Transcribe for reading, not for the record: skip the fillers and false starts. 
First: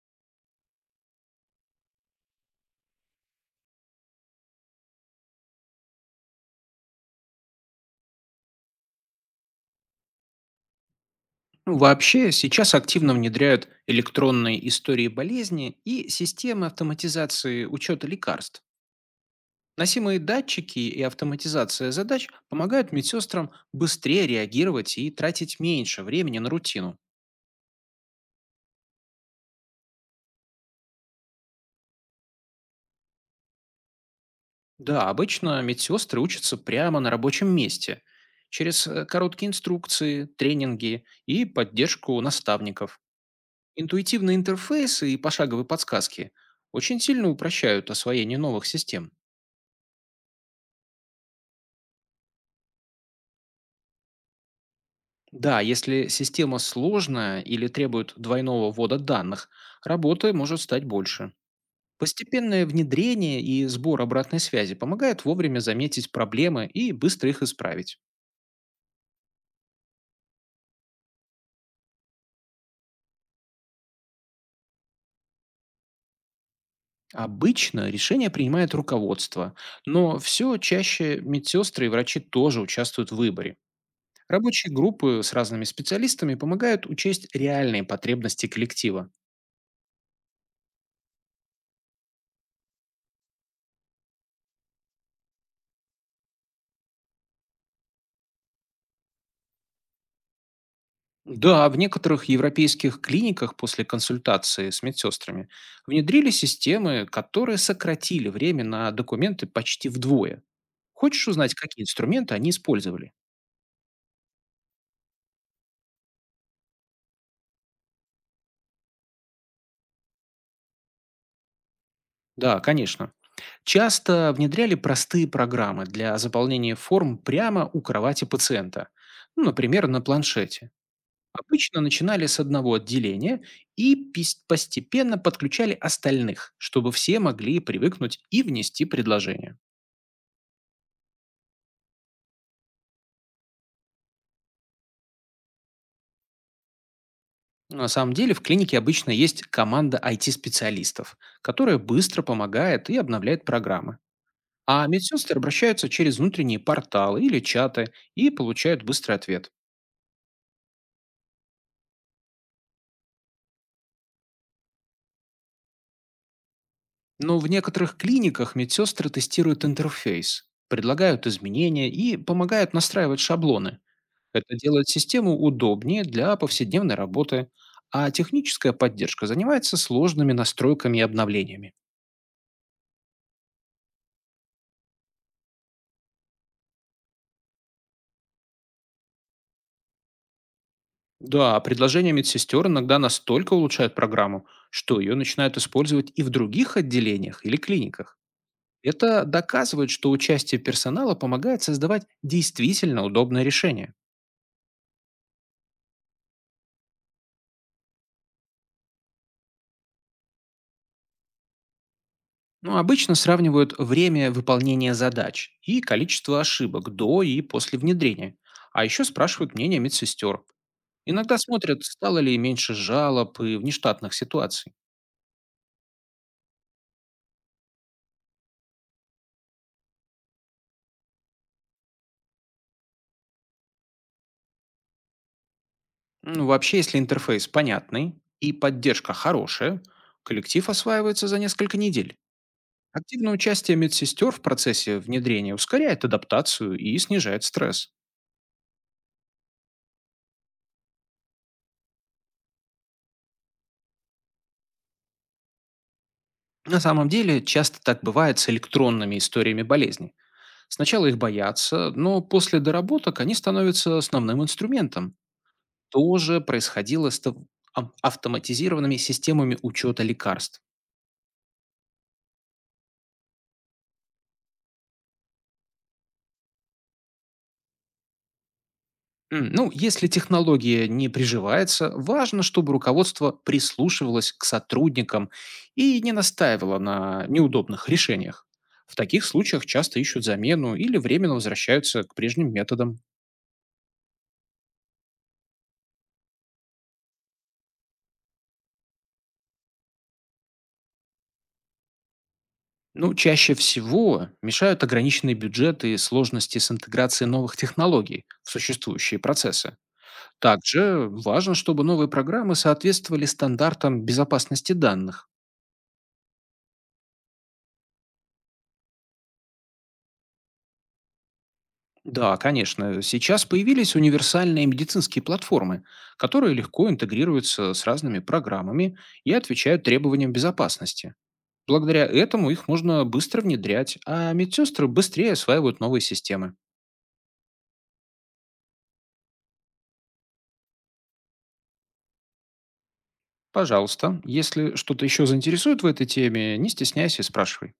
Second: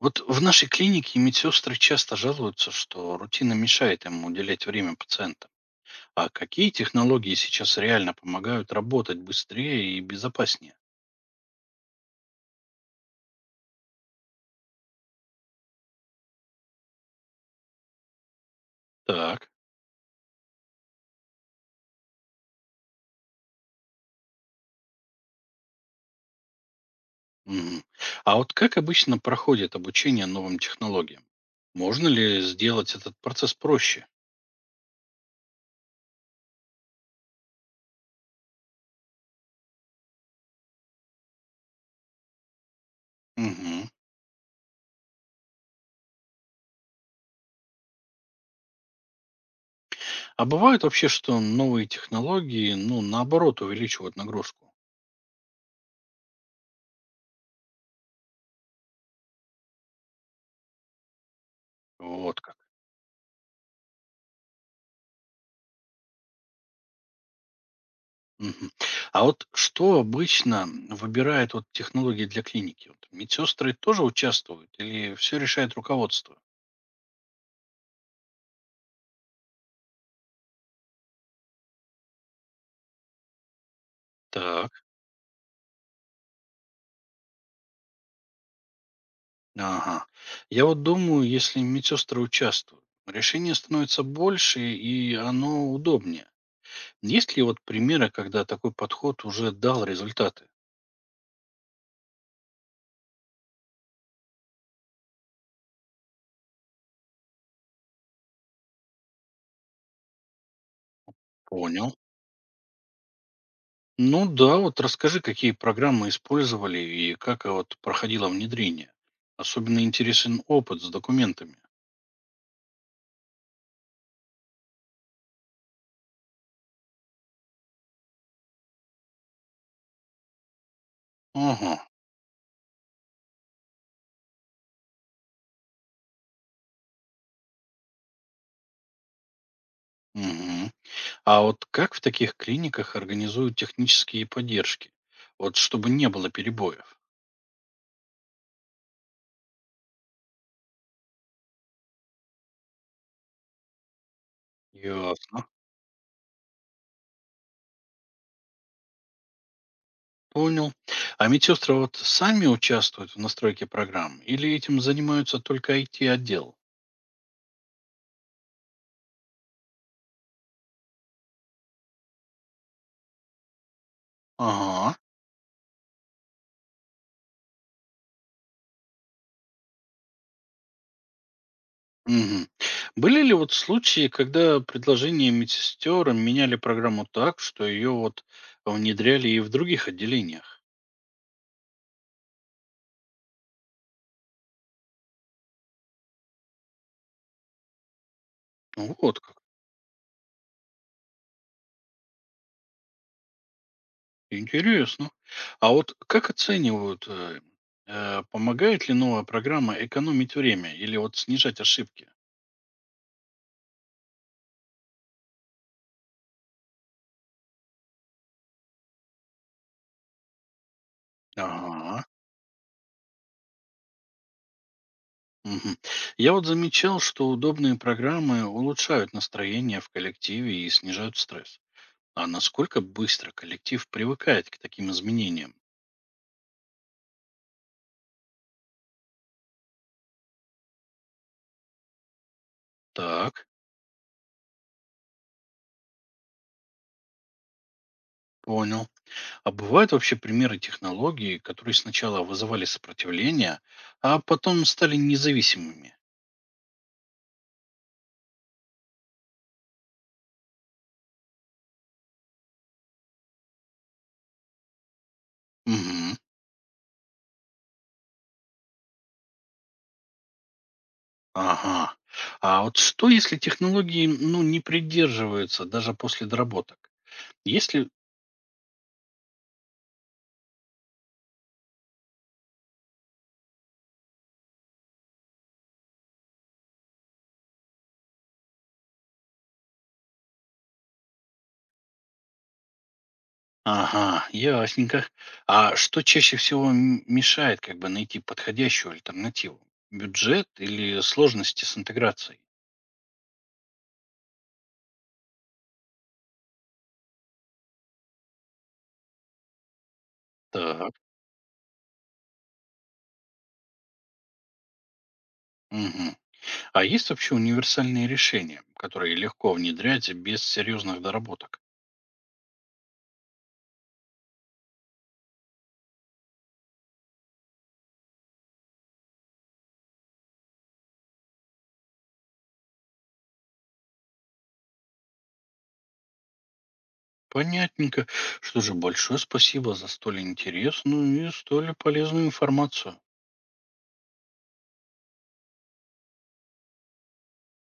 Вот в нашей клинике медсестры часто жалуются, что рутина мешает им уделять время пациентам. А какие технологии сейчас реально помогают работать быстрее и безопаснее? Ну, Вообще сейчас активно внедряют электронные истории болезни и системы автоматизации учета лекарств. Так. Носимые датчики и автоматизация задач помогают медсестрам быстрее реагировать и тратить меньше времени на рутину. Мгм. А вот как обычно проходит обучение новым технологиям? Можно ли сделать этот процесс проще? Да, обычно медсестры учатся прямо на рабочем месте, через короткие инструкции, тренинги и поддержку наставников. Мгм. Интуитивные интерфейсы и пошаговые подсказки очень сильно упрощают освоение новых систем. А бывает вообще, что новые технологии, ну, наоборот, увеличивают нагрузку? Да, если система сложная или требует двойного ввода данных, работы может стать больше. Вот как. Постепенное внедрение и сбор обратной связи помогает вовремя заметить проблемы и быстро их исправить. Мгм. А вот что обычно выбирает вот технологии для клиники? Вот медсестры тоже участвуют или все решает руководство? Обычно решение принимает руководство, но все чаще медсестры и врачи тоже участвуют в выборе. Рабочие Так. группы с разными специалистами помогают учесть реальные потребности коллектива. Ага. Я вот думаю, если медсестры участвуют, решение становится больше и оно удобнее. Есть ли вот примеры, когда такой подход уже дал результаты? Да, в некоторых европейских клиниках после консультации с медсестрами внедрили системы, которые сократили время на документы почти вдвое. Хочешь узнать, какие Понял. инструменты они использовали? Ну да, вот расскажи, какие программы использовали и как вот проходило внедрение. Особенно интересен опыт с документами. Да, конечно. Часто внедряли простые программы для заполнения форм прямо у кровати пациента, ну, например, на планшете. Ага. Обычно начинали с одного отделения и постепенно подключали остальных, чтобы все могли привыкнуть и внести предложение. Мгм. А вот как в таких клиниках организуют технические поддержки? Вот чтобы не было перебоев. На самом деле в клинике обычно есть команда IT-специалистов, которая быстро помогает и обновляет программы. А медсестры Ясно. обращаются через внутренние порталы или чаты и получают быстрый ответ. Понял. А медсестры вот сами участвуют в настройке программ или этим занимаются только IT-отдел? Но в некоторых клиниках медсестры тестируют интерфейс, предлагают изменения и помогают настраивать шаблоны. Это делает Ага. систему удобнее для повседневной работы, а техническая поддержка занимается сложными настройками и обновлениями. Мгм. Были ли вот случаи, когда предложения медсестер меняли программу так, что ее вот внедряли и в других отделениях? Да, а предложения медсестер иногда настолько улучшают программу, что ее начинают использовать и в других отделениях или клиниках. Ну вот Это как. доказывает, что участие персонала помогает создавать действительно удобное решение. Интересно. А вот как оценивают, помогает ли новая программа экономить время или вот снижать ошибки? Но обычно сравнивают время выполнения задач и количество ошибок до и после внедрения. А еще спрашивают мнение медсестер. Иногда смотрят, Ага. стало ли меньше жалоб и внештатных ситуаций. Мгм. Я вот замечал, что удобные программы улучшают настроение в коллективе и снижают стресс. А насколько быстро коллектив привыкает к таким изменениям? Ну, вообще, если интерфейс понятный и поддержка хорошая, коллектив осваивается за несколько недель. Активное Так, участие медсестер в процессе внедрения ускоряет адаптацию и снижает стресс. понял. А бывают вообще примеры технологий, которые сначала вызывали сопротивление, а потом стали независимыми? На самом деле, часто так бывает с электронными историями болезни. Сначала их боятся, но после доработок они становятся основным инструментом. То Угу. же происходило с автоматизированными системами учета лекарств. Ага. А вот что, если технологии, ну, не придерживаются даже после доработок? Если... Ну, если технология не приживается, важно, чтобы руководство прислушивалось к сотрудникам и не настаивало на неудобных решениях. В таких случаях часто ищут замену или временно возвращаются к прежним методам. Ага, ясненько. А что чаще всего мешает как бы найти подходящую альтернативу? Бюджет или сложности с интеграцией? Ну, чаще всего мешают ограниченные бюджеты и сложности с интеграцией новых технологий в существующие процессы. Так. Также важно, чтобы новые программы соответствовали стандартам безопасности данных. Мгм. А есть вообще универсальные решения, которые легко внедрять без серьезных доработок? Да, конечно. Сейчас появились универсальные медицинские платформы, которые легко интегрируются с разными программами и отвечают требованиям безопасности. Благодаря этому их можно быстро внедрять, а медсестры быстрее осваивают новые системы. Понятненько. Что же, большое спасибо за столь интересную и столь полезную информацию. Пожалуйста, если что-то еще заинтересует в этой теме, не стесняйся и спрашивай.